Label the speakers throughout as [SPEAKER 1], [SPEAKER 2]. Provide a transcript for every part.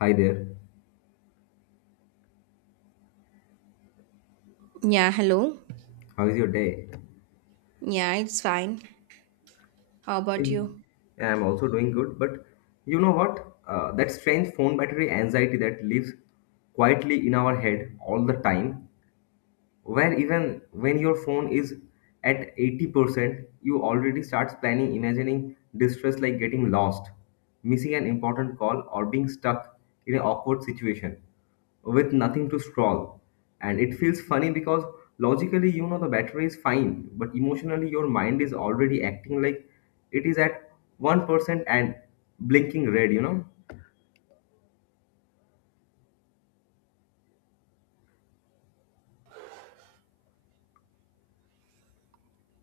[SPEAKER 1] Hi there.
[SPEAKER 2] Yeah, hello.
[SPEAKER 1] How is your day?
[SPEAKER 2] Yeah, it's fine. How about
[SPEAKER 1] Hey.
[SPEAKER 2] you?
[SPEAKER 1] Yeah, I'm also doing good, but you know what? That strange phone battery anxiety that lives quietly in our head all the time, where even when your phone is at 80%, you already starts planning, imagining distress like getting lost, missing an important call, or being stuck in an awkward situation with nothing to scroll. And it feels funny because logically, you know, the battery is fine, but emotionally, your mind is already acting like it is at 1% and blinking red, you know.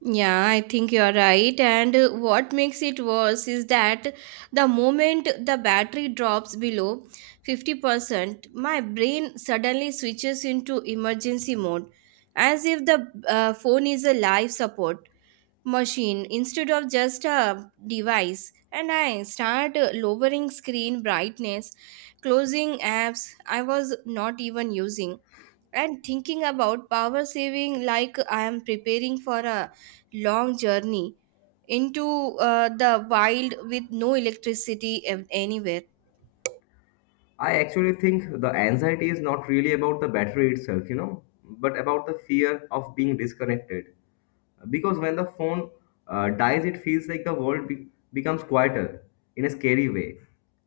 [SPEAKER 2] Yeah, I think you're right. And what makes it worse is that the moment the battery drops below 50%, my brain suddenly switches into emergency mode as if the phone is a life support machine instead of just a device. And I start lowering screen brightness, closing apps I was not even using and thinking about power saving like I am preparing for a long journey into the wild with no electricity anywhere.
[SPEAKER 1] I actually think the anxiety is not really about the battery itself, you know, but about the fear of being disconnected. Because when the phone dies, it feels like the world becomes quieter in a scary way,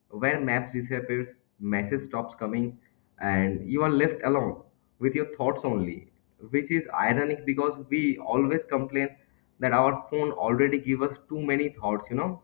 [SPEAKER 1] where maps disappears, message stops coming, and you are left alone with your thoughts only. Which is ironic because we always complain that our phone already give us too many thoughts, you know.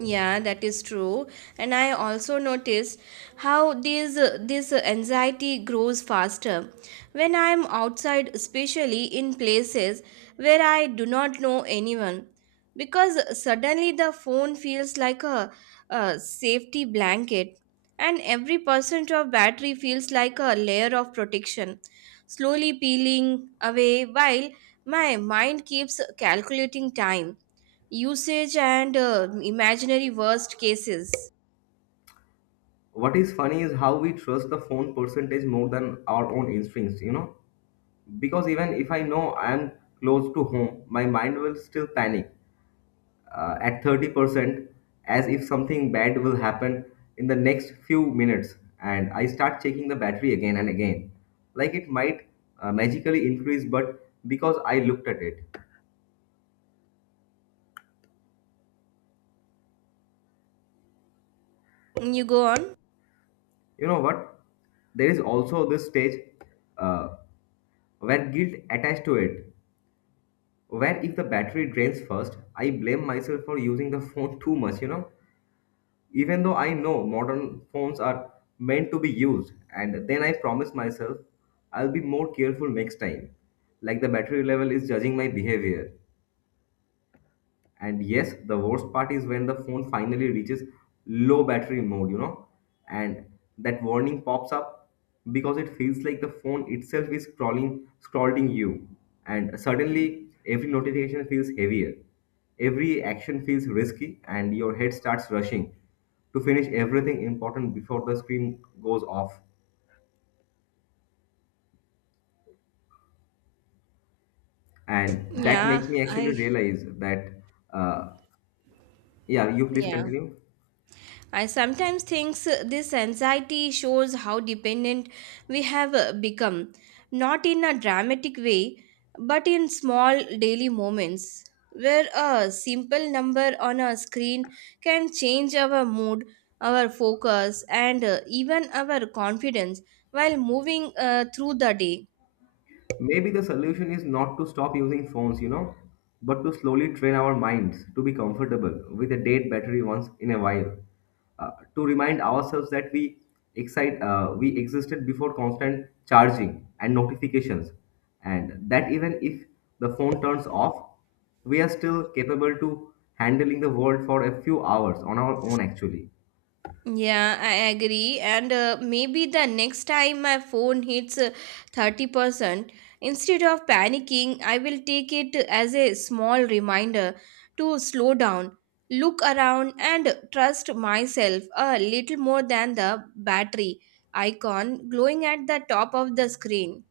[SPEAKER 2] Yeah, that is true. And I also notice how this anxiety grows faster when I am outside, especially in places where I do not know anyone, because suddenly the phone feels like a safety blanket, and every percent of battery feels like a layer of protection, slowly peeling away while my mind keeps calculating time usage and imaginary worst cases.
[SPEAKER 1] What is funny is how we trust the phone percentage more than our own instincts, you know, because even if I know I am close to home my mind will still panic at 30% as if something bad will happen in the next few minutes, and I start checking the battery again and again like it might magically increase but because I looked at it.
[SPEAKER 2] You go on.
[SPEAKER 1] You know what, there is also this stage uh, where guilt attached to it. Where if the battery drains first, I blame myself for using the phone too much, you know, even though I know modern phones are meant to be used. And then I promise myself I'll be more careful next time. Like the battery level is judging my behavior. And yes, the worst part is when the phone finally reaches low battery mode, you know, and that warning pops up because it feels like the phone itself is crawling, scrolling you. And suddenly, every notification feels heavier. Every action feels risky, and your head starts rushing to finish everything important before the screen goes off. And that
[SPEAKER 2] Yeah,
[SPEAKER 1] makes me actually
[SPEAKER 2] I
[SPEAKER 1] realize that, uh, yeah, you please
[SPEAKER 2] yeah.
[SPEAKER 1] continue.
[SPEAKER 2] I sometimes think this anxiety shows how dependent we have become, not in a dramatic way, but in small daily moments where a simple number on a screen can change our mood, our focus, and even our confidence while moving through the day.
[SPEAKER 1] Maybe the solution is not to stop using phones, you know, but to slowly train our minds to be comfortable with a dead battery once in a while, to remind ourselves that we we existed before constant charging and notifications, and that even if the phone turns off, we are still capable to handling the world for a few hours on our own actually.
[SPEAKER 2] Yeah, I agree. And maybe the next time my phone hits 30%, instead of panicking, I will take it as a small reminder to slow down, look around, and trust myself a little more than the battery icon glowing at the top of the screen.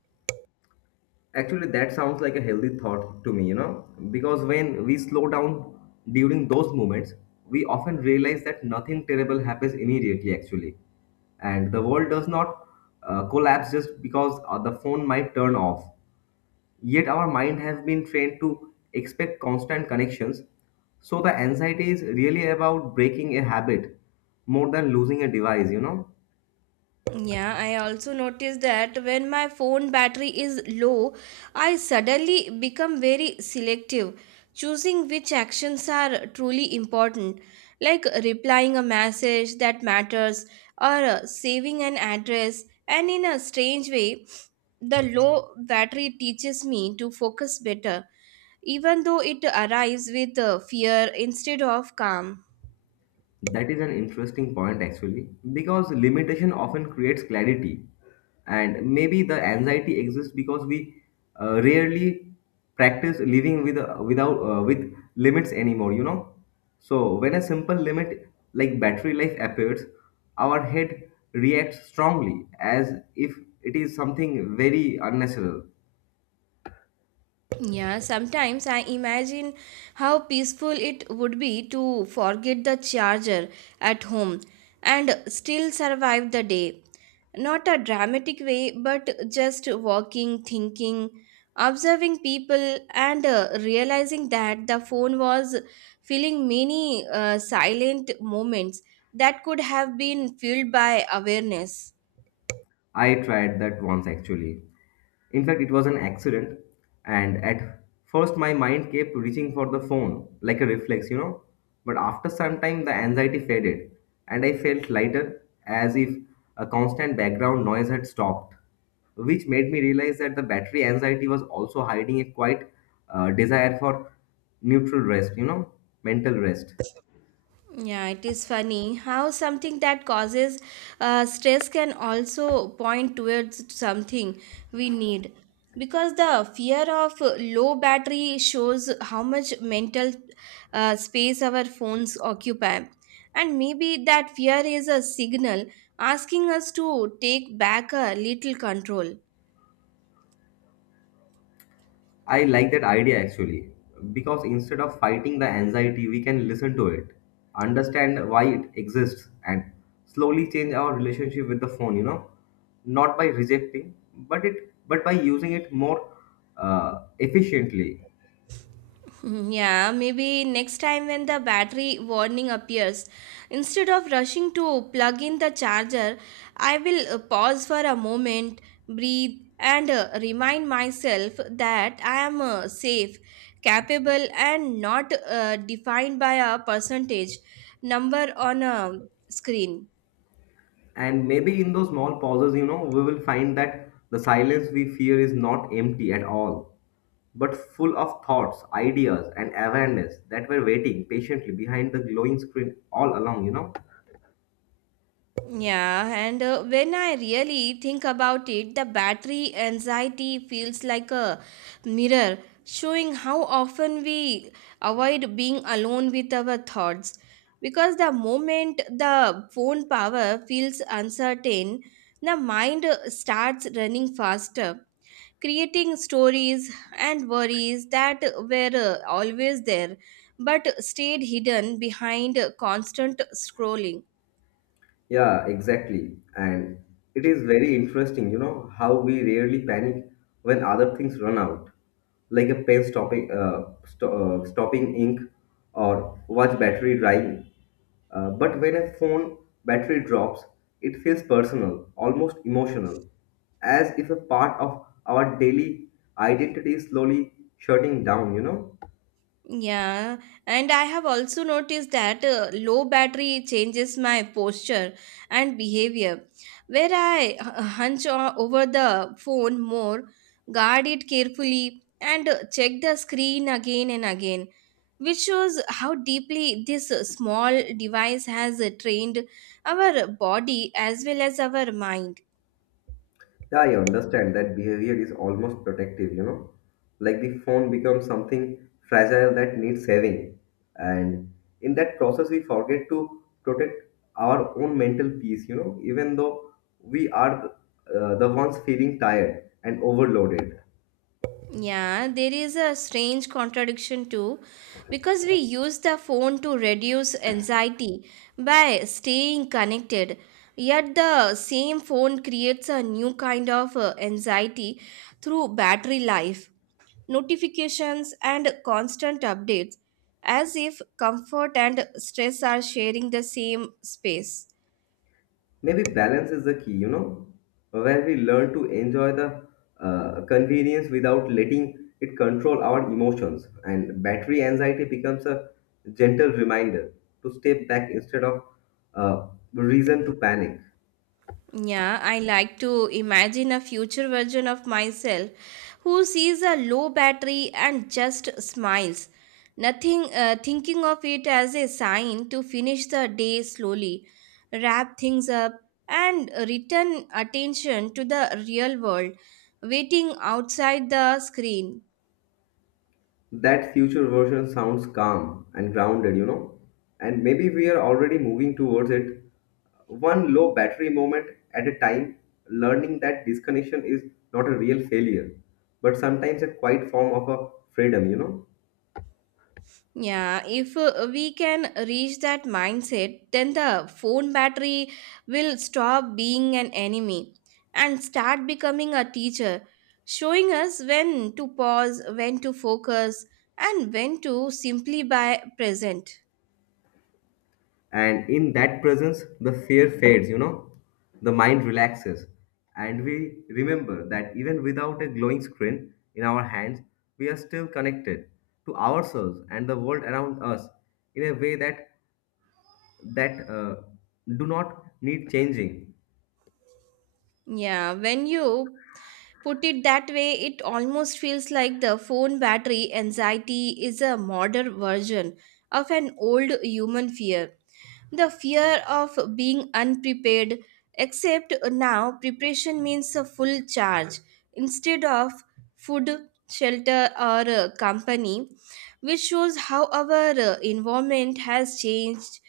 [SPEAKER 1] Actually, that sounds like a healthy thought to me, you know, because when we slow down during those moments, we often realize that nothing terrible happens immediately, actually. And the world does not collapse just because the phone might turn off. Yet, our mind has been trained to expect constant connections. So, the anxiety is really about breaking a habit more than losing a device, you know.
[SPEAKER 2] Yeah, I also noticed that when my phone battery is low, I suddenly become very selective, choosing which actions are truly important, like replying a message that matters or saving an address. And in a strange way, the low battery teaches me to focus better, even though it arrives with fear instead of calm.
[SPEAKER 1] That is an interesting point actually, because limitation often creates clarity. And maybe the anxiety exists because we rarely practice living with without with limits anymore, you know. So when a simple limit like battery life appears, our head reacts strongly as if it is something very unnatural.
[SPEAKER 2] Yeah, sometimes I imagine how peaceful it would be to forget the charger at home and still survive the day. Not a dramatic way, but just walking, thinking, observing people, and realizing that the phone was filling many silent moments that could have been filled by awareness.
[SPEAKER 1] I tried that once actually. In fact, it was an accident, and at first my mind kept reaching for the phone like a reflex, you know. But after some time, the anxiety faded, and I felt lighter as if a constant background noise had stopped, which made me realize that the battery anxiety was also hiding a quite desire for neutral rest, you know, mental rest.
[SPEAKER 2] Yeah, it is funny how something that causes stress can also point towards something we need. Because the fear of low battery shows how much mental space our phones occupy. And maybe that fear is a signal asking us to take back a little control.
[SPEAKER 1] I like that idea actually because instead of fighting the anxiety, we can listen to it, understand why it exists, and slowly change our relationship with the phone, you know, not by rejecting, but by using it more efficiently.
[SPEAKER 2] Hmm, yeah, maybe next time when the battery warning appears, instead of rushing to plug in the charger, I will pause for a moment, breathe, and remind myself that I am safe, capable, and not defined by a percentage number on a screen.
[SPEAKER 1] And maybe in those small pauses, you know, we will find that the silence we fear is not empty at all, but full of thoughts, ideas, and awareness that were waiting patiently behind the glowing screen all along, you know.
[SPEAKER 2] Yeah, and when I really think about it, the battery anxiety feels like a mirror showing how often we avoid being alone with our thoughts. Because the moment the phone power feels uncertain, the mind starts running faster, creating stories and worries that were always there but stayed hidden behind constant scrolling.
[SPEAKER 1] Yeah, exactly. And it is very interesting, you know, how we rarely panic when other things run out, like a pen stopping, stopping ink or watch battery drying. But when a phone battery drops, it feels personal, almost emotional, as if a part of our daily identity is slowly shutting down, you know?
[SPEAKER 2] Yeah, and I have also noticed that low battery changes my posture and behavior. Where I over the phone more, guard it carefully, and check the screen again and again, which shows how deeply this small device has trained our body as well as our mind.
[SPEAKER 1] Yeah, I understand that behavior is almost protective, you know. Like the phone becomes something fragile that needs saving. And in that process, we forget to protect our own mental peace, you know, even though we are the ones feeling tired and overloaded.
[SPEAKER 2] Yeah, there is a strange contradiction too, because we use the phone to reduce anxiety by staying connected. Yet the same phone creates a new kind of anxiety through battery life, notifications, and constant updates, as if comfort and stress are sharing the same space.
[SPEAKER 1] Maybe balance is the key, you know, when we learn to enjoy the convenience without letting it control our emotions. And battery anxiety becomes a gentle reminder to step back instead of uh, reason to panic.
[SPEAKER 2] Yeah, I like to imagine a future version of myself who sees a low battery and just smiles, nothing thinking of it as a sign to finish the day slowly, wrap things up, and return attention to the real world, waiting outside the screen.
[SPEAKER 1] That future version sounds calm and grounded, you know, and maybe we are already moving towards it. One low battery moment at a time, learning that disconnection is not a real failure, but sometimes a quiet form of a freedom, you know.
[SPEAKER 2] Yeah, if we can reach that mindset, then the phone battery will stop being an enemy and start becoming a teacher, showing us when to pause, when to focus, and when to simply by present.
[SPEAKER 1] And in that presence, the fear fades, you know, the mind relaxes, and we remember that even without a glowing screen in our hands, we are still connected to ourselves and the world around us in a way that do not need changing.
[SPEAKER 2] Yeah, when you put it that way, it almost feels like the phone battery anxiety is a modern version of an old human fear, the fear of being unprepared, except now preparation means a full charge instead of food, shelter, or company, which shows how our environment has changed,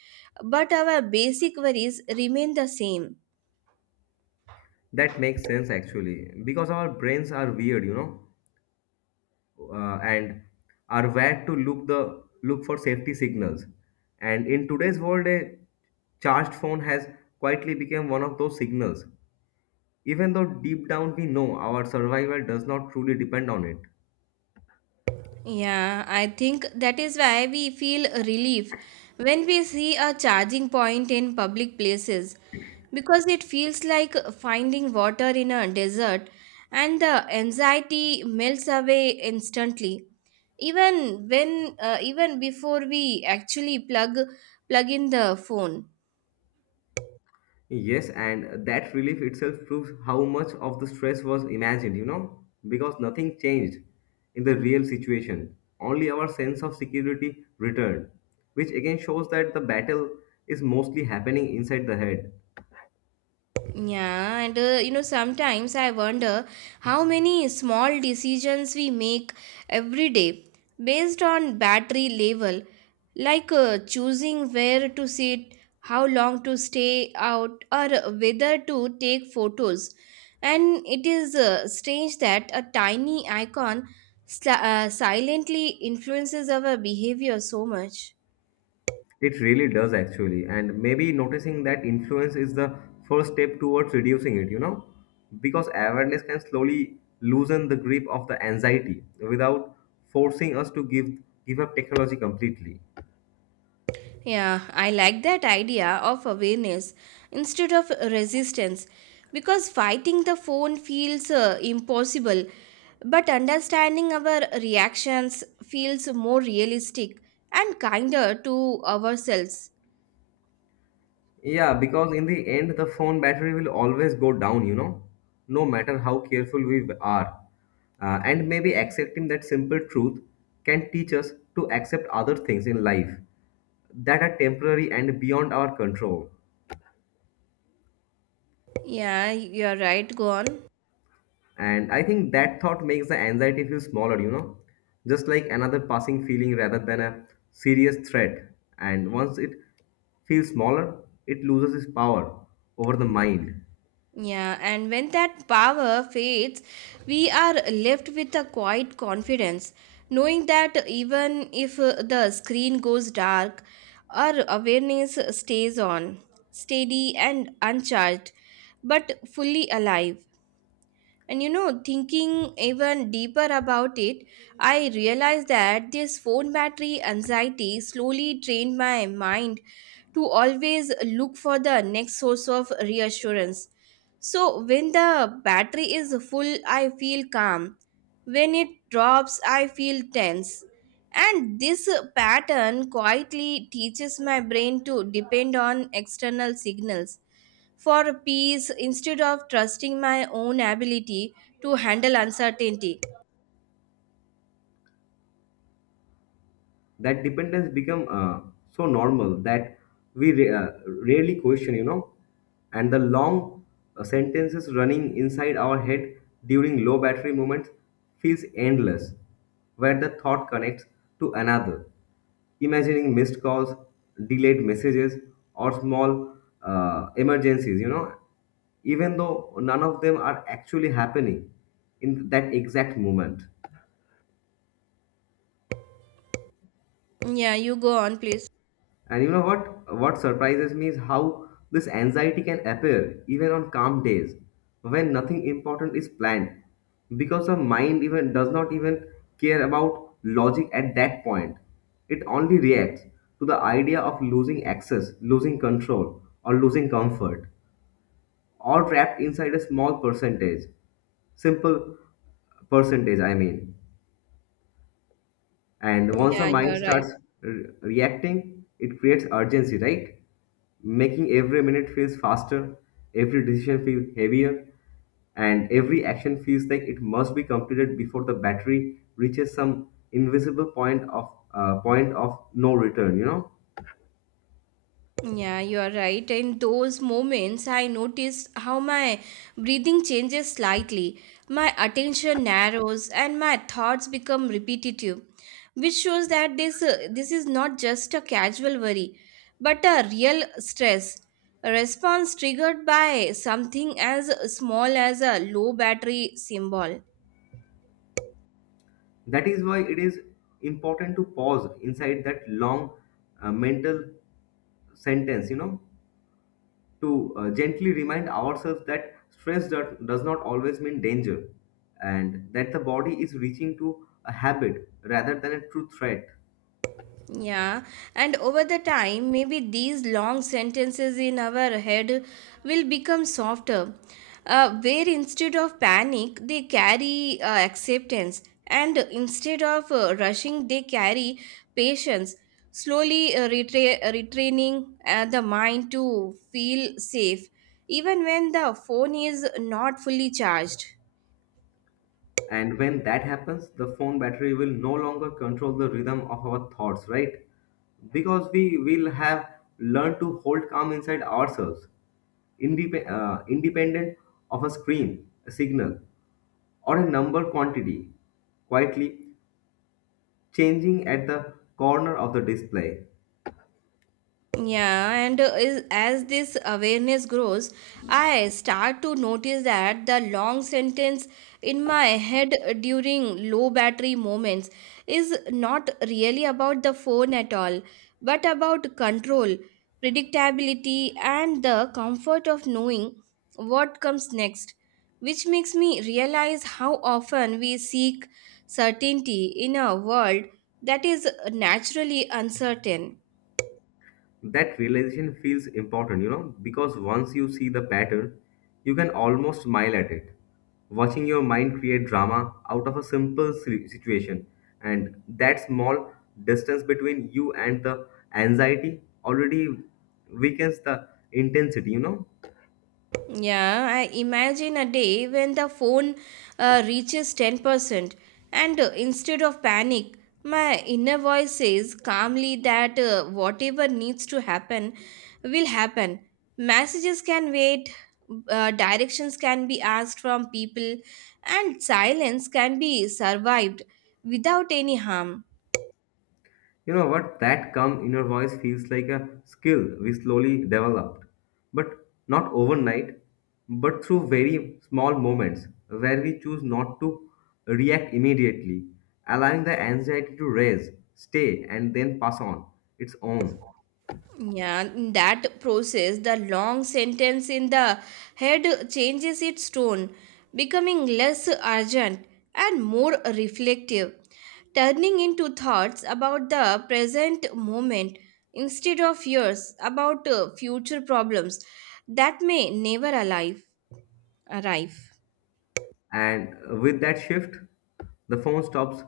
[SPEAKER 2] but our basic worries remain the same.
[SPEAKER 1] That makes sense actually, because our brains are weird, you know, and are wired to look for safety signals. And in today's world, a charged phone has quietly become one of those signals, even though deep down we know our survival does not truly depend on it.
[SPEAKER 2] Yeah, I think that is why we feel relief when we see a charging point in public places because it feels like finding water in a desert and the anxiety melts away instantly even when even before we actually plug in the phone.
[SPEAKER 1] Yes, and that relief itself proves how much of the stress was imagined, you know, because nothing changed in the real situation. Only our sense of security returned, which again shows that the battle is mostly happening inside the head.
[SPEAKER 2] Yeah, and you know, sometimes I wonder how many small decisions we make every day based on battery level, like choosing where to sit, how long to stay out, or whether to take photos. And it is strange that a tiny icon silently influences our behavior so much.
[SPEAKER 1] It really does, actually, and maybe noticing that influence is the first step towards reducing it, you know, because awareness can slowly loosen the grip of the anxiety without forcing us to give up technology completely.
[SPEAKER 2] Yeah, I like that idea of awareness instead of resistance because fighting the phone feels impossible, but understanding our reactions feels more realistic and kinder to ourselves.
[SPEAKER 1] Yeah, because in the end, the phone battery will always go down, you know, no matter how careful we are. And maybe accepting that simple truth can teach us to accept other things in life that are temporary and beyond our control.
[SPEAKER 2] Yeah, you're right, go on.
[SPEAKER 1] And I think that thought makes the anxiety feel smaller, you know, just like another passing feeling rather than a serious threat. And once it feels smaller, it loses its power over the mind.
[SPEAKER 2] Yeah, and when that power fades, we are left with a quiet confidence, knowing that even if the screen goes dark, our awareness stays on, steady and uncharged, but fully alive. And you know, thinking even deeper about it, I realized that this phone battery anxiety slowly trained my mind to always look for the next source of reassurance. So, when the battery is full, I feel calm. When it drops, I feel tense. And this pattern quietly teaches my brain to depend on external signals for peace instead of trusting my own ability to handle uncertainty.
[SPEAKER 1] That dependence become so normal that we rarely question, you know, and the long sentences running inside our head during low battery moments feels endless, where the thought connects to another, imagining missed calls, delayed messages, or small emergencies, you know, even though none of them are actually happening in that exact moment.
[SPEAKER 2] Yeah, you go on, please.
[SPEAKER 1] And you know what? What surprises me is how this anxiety can appear even on calm days when nothing important is planned, because the mind even does not even care about logic at that point. It only reacts to the idea of losing access, losing control, or losing comfort, all trapped inside a small percentage, simple percentage, I mean. And once the
[SPEAKER 2] Yeah, you
[SPEAKER 1] mind
[SPEAKER 2] are right.
[SPEAKER 1] starts reacting, it creates urgency, right? Making every minute feels faster, every decision feels heavier, and every action feels like it must be completed before the battery reaches some invisible point of no return. You know,
[SPEAKER 2] Yeah, you are right. In those moments, I notice how my breathing changes slightly, my attention narrows, and my thoughts become repetitive, which shows that this is not just a casual worry, but a real stress. A response triggered by something as small as a low battery symbol.
[SPEAKER 1] that is why it is important to pause inside that long mental sentence. You know, to gently remind ourselves that stress does not always mean danger, and that the body is reaching to a habit rather than a true threat.
[SPEAKER 2] Yeah, and over the time, maybe these long sentences in our head will become softer, where instead of panic, they carry acceptance, and instead of rushing, they carry patience, slowly retraining the mind to feel safe, even when the phone is not fully charged.
[SPEAKER 1] And when that happens, the phone battery will no longer control the rhythm of our thoughts, right? Because we will have learned to hold calm inside ourselves, independent of a screen, a signal, or a number quantity, quietly changing at the corner of the display.
[SPEAKER 2] Yeah, and as this awareness grows, I start to notice that the long sentence in my head during low battery moments is not really about the phone at all, but about control, predictability, and the comfort of knowing what comes next, which makes me realize how often we seek certainty in a world that is naturally uncertain.
[SPEAKER 1] That realization feels important, you know, because once you see the pattern, you can almost smile at it. Watching your mind create drama out of a simple situation, and that small distance between you and the anxiety already weakens the intensity, you know.
[SPEAKER 2] Yeah, I imagine a day when the phone reaches 10%, and instead of panic, my inner voice says calmly that whatever needs to happen will happen. Messages can wait, directions can be asked from people, and silence can be survived without any harm.
[SPEAKER 1] You know what? That calm inner voice feels like a skill we slowly developed, but not overnight, but through very small moments where we choose not to react immediately, allowing the anxiety to raise, stay, and then pass on its own.
[SPEAKER 2] Yeah, in that process, the long sentence in the head changes its tone, becoming less urgent and more reflective, turning into thoughts about the present moment instead of years about future problems that may never alive, arrive.
[SPEAKER 1] And with that shift, the phone stops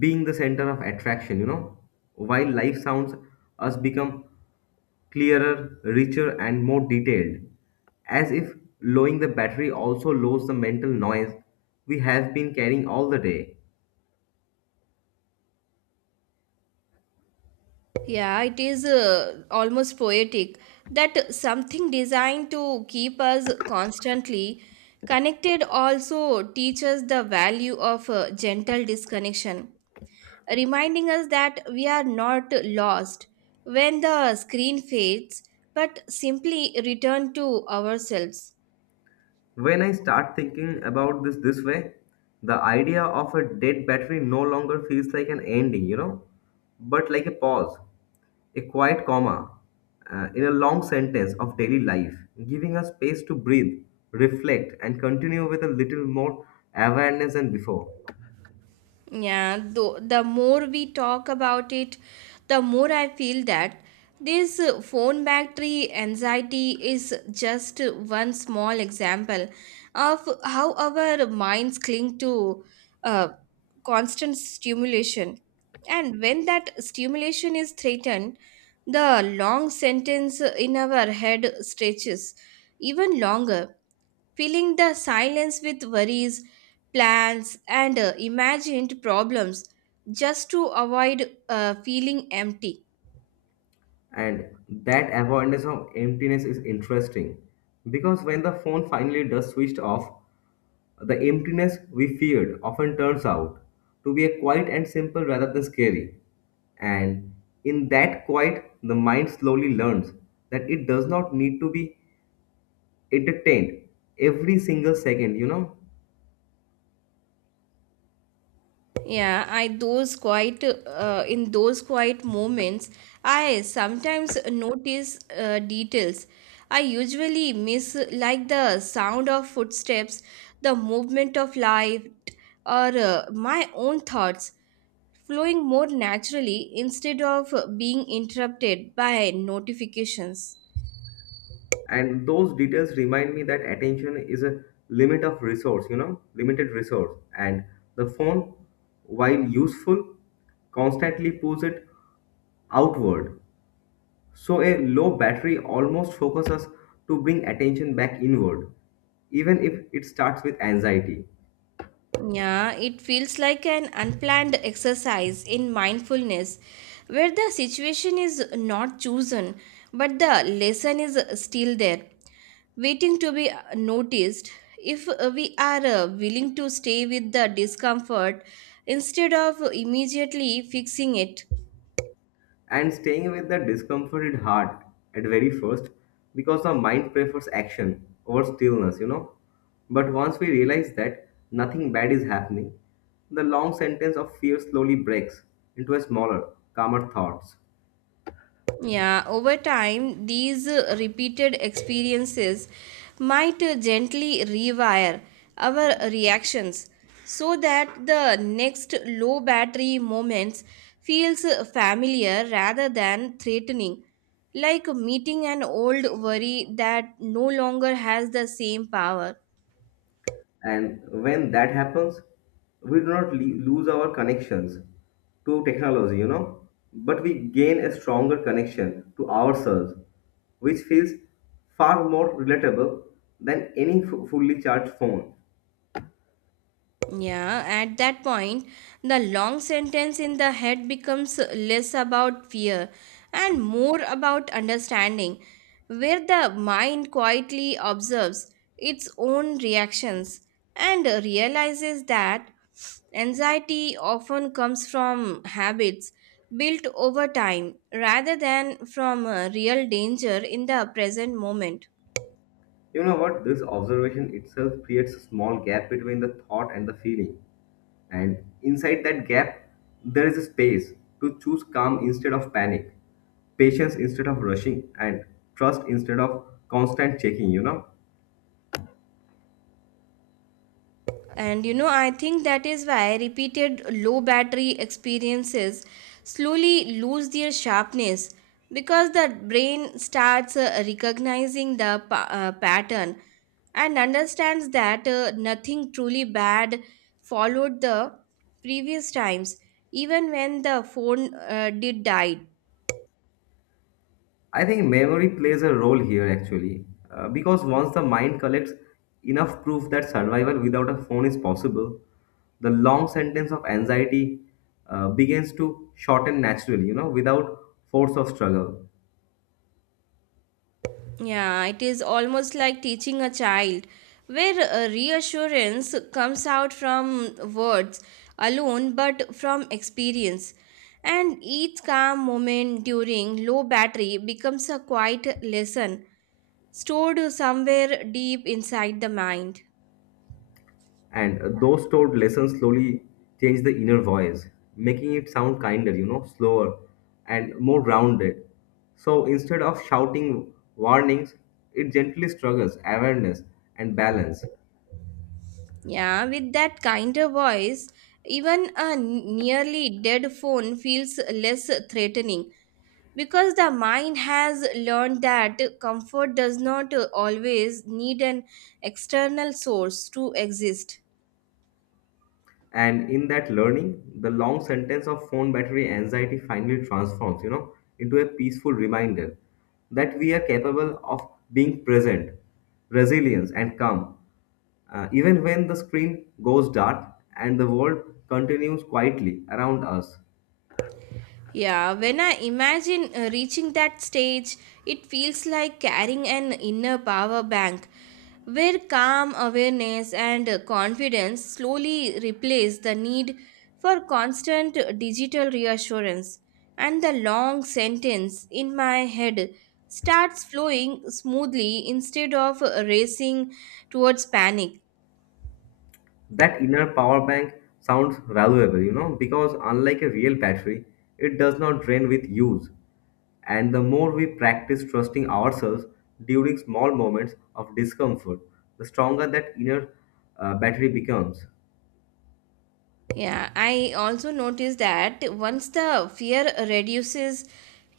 [SPEAKER 1] being the center of attraction, you know. While life sounds, us become clearer, richer, and more detailed, as if lowering the battery also lowers the mental noise we have been carrying all the day.
[SPEAKER 2] Yeah, it is almost poetic that something designed to keep us constantly connected also teaches the value of gentle disconnection, reminding us that we are not lost when the screen fades, but simply return to ourselves.
[SPEAKER 1] When I start thinking about this way, the idea of a dead battery no longer feels like an ending, you know, but like a pause, a quiet comma in a long sentence of daily life, giving us space to breathe, reflect, and continue with a little more awareness than before.
[SPEAKER 2] Yeah, though the more we talk about it, the more I feel that this phone battery anxiety is just one small example of how our minds cling to uh, constant stimulation. And when that stimulation is threatened, the long sentence in our head stretches even longer filling the silence with worries, plans, and imagined problems just to avoid feeling empty.
[SPEAKER 1] And that awareness of emptiness is interesting because when the phone finally does switch off, the emptiness we feared often turns out to be a quiet and simple rather than scary. And in that quiet, the mind slowly learns that it does not need to be entertained every single second, you know.
[SPEAKER 2] Yeah, I those quiet in those quiet moments, I sometimes notice details I usually miss, like the sound of footsteps, the movement of light, or my own thoughts flowing more naturally instead of being interrupted by notifications.
[SPEAKER 1] And those details remind me that attention is a limit of resource, you know, limited resource. And the phone, while useful, constantly pulls it outward. So a low battery almost focuses to bring attention back inward, even if it starts with anxiety,
[SPEAKER 2] Yeah, it feels like an unplanned exercise in mindfulness where the situation is not chosen but the lesson is still there, waiting to be noticed. If we are willing to stay with the discomfort instead of immediately fixing it,
[SPEAKER 1] and staying with the discomforted heart at very first because the mind prefers action over stillness, you know. But once we realize that nothing bad is happening, the long sentence of fear slowly breaks into a smaller, calmer thoughts.
[SPEAKER 2] yeah, over time, these repeated experiences might gently rewire our reactions so that the next low battery moments feels familiar rather than threatening, like meeting an old worry that no longer has the same power.
[SPEAKER 1] And when that happens, we do not lose our connections to technology, you know, but we gain a stronger connection to ourselves, which feels far more relatable than any fully charged phone.
[SPEAKER 2] Yeah, at that point, the long sentence in the head becomes less about fear and more about understanding, where the mind quietly observes its own reactions and realizes that anxiety often comes from habits built over time rather than from real danger in the present moment.
[SPEAKER 1] You know what? This observation itself creates a small gap between the thought and the feeling. And inside that gap, there is a space to choose calm instead of panic, patience instead of rushing, and trust instead of constant checking, you know?
[SPEAKER 2] And you know, I think that is why repeated low battery experiences slowly lose their sharpness because the brain starts recognizing the pattern and understands that nothing truly bad followed the previous times, even when the phone did die.
[SPEAKER 1] I think memory plays a role here actually, because once the mind collects enough proof that survival without a phone is possible, the long sentence of anxiety begins to shorten naturally, you know, without force of struggle.
[SPEAKER 2] Yeah, it is almost like teaching a child, where reassurance comes out from words alone but from experience. And each calm moment during low battery becomes a quiet lesson stored somewhere deep inside the mind.
[SPEAKER 1] And those stored lessons slowly change the inner voice, making it sound kinder, you know, slower and more grounded. So instead of shouting warnings, it gently struggles awareness and balance.
[SPEAKER 2] Yeah, with that kinder voice, even a nearly dead phone feels less threatening because the mind has learned that comfort does not always need an external source to exist.
[SPEAKER 1] And in that learning, the long sentence of phone battery anxiety finally transforms, you know, into a peaceful reminder that we are capable of being present, resilience and calm, even when the screen goes dark and the world continues quietly around us.
[SPEAKER 2] Yeah, when I imagine reaching that stage, it feels like carrying an inner power bank where calm awareness and confidence slowly replace the need for constant digital reassurance, and the long sentence in my head starts flowing smoothly instead of racing towards panic.
[SPEAKER 1] That inner power bank sounds valuable, you know, because unlike a real battery, it does not drain with use. And the more we practice trusting ourselves during small moments of discomfort, the stronger that inner battery becomes.
[SPEAKER 2] Yeah, I also noticed that once the fear reduces,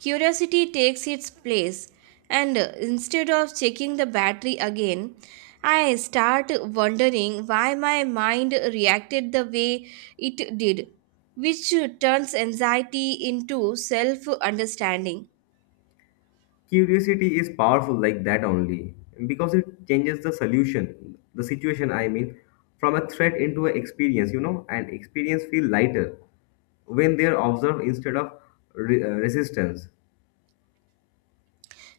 [SPEAKER 2] curiosity takes its place. And instead of checking the battery again, I start wondering why my mind reacted the way it did, which turns anxiety into self understanding.
[SPEAKER 1] Curiosity is powerful like that only because it changes the solution, the situation, I mean, from a threat into an experience, you know, and experience feel lighter when they are observed instead of resistance.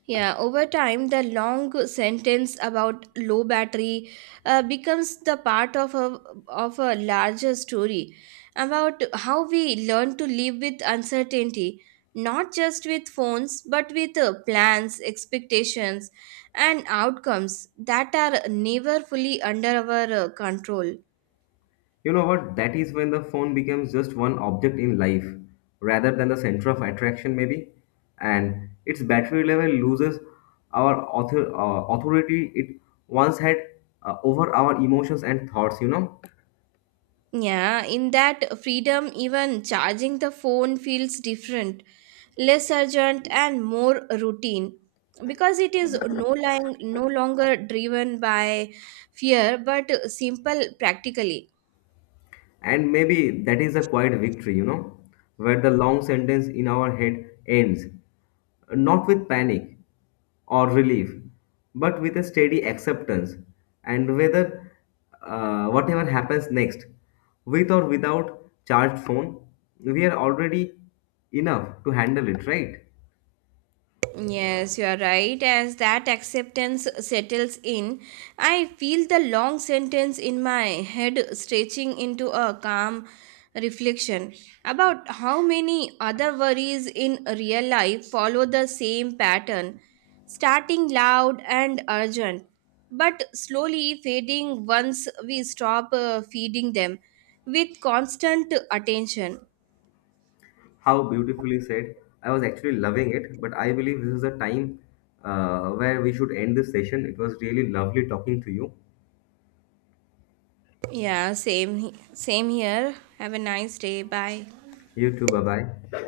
[SPEAKER 2] Yeah, over time, the long sentence about low battery becomes the part of of a larger story about how we learn to live with uncertainty, not just with phones, but with plans, expectations, and outcomes that are never fully under our control.
[SPEAKER 1] You know what? That is when the phone becomes just one object in life rather than the center of attraction, maybe. And its battery level loses our authority it once had over our emotions and thoughts, you know.
[SPEAKER 2] Yeah, in that freedom, even charging the phone feels different, less urgent and more routine because it is no longer driven by fear but simple practically.
[SPEAKER 1] And maybe that is a quiet victory, you know, where the long sentence in our head ends, not with panic or relief, but with a steady acceptance. And whether whatever happens next, with or without charged phone, we are already enough to handle it, right?
[SPEAKER 2] Yes, you are right. As that acceptance settles in, I feel the long sentence in my head stretching into a calm reflection about how many other worries in real life follow the same pattern, starting loud and urgent, but slowly fading once we stop feeding them with constant attention.
[SPEAKER 1] How beautifully said. I was actually loving it, but I believe this is a time where we should end this session. It was really lovely talking to you.
[SPEAKER 2] Yeah, same here. Have a nice day. Bye.
[SPEAKER 1] You too, bye bye.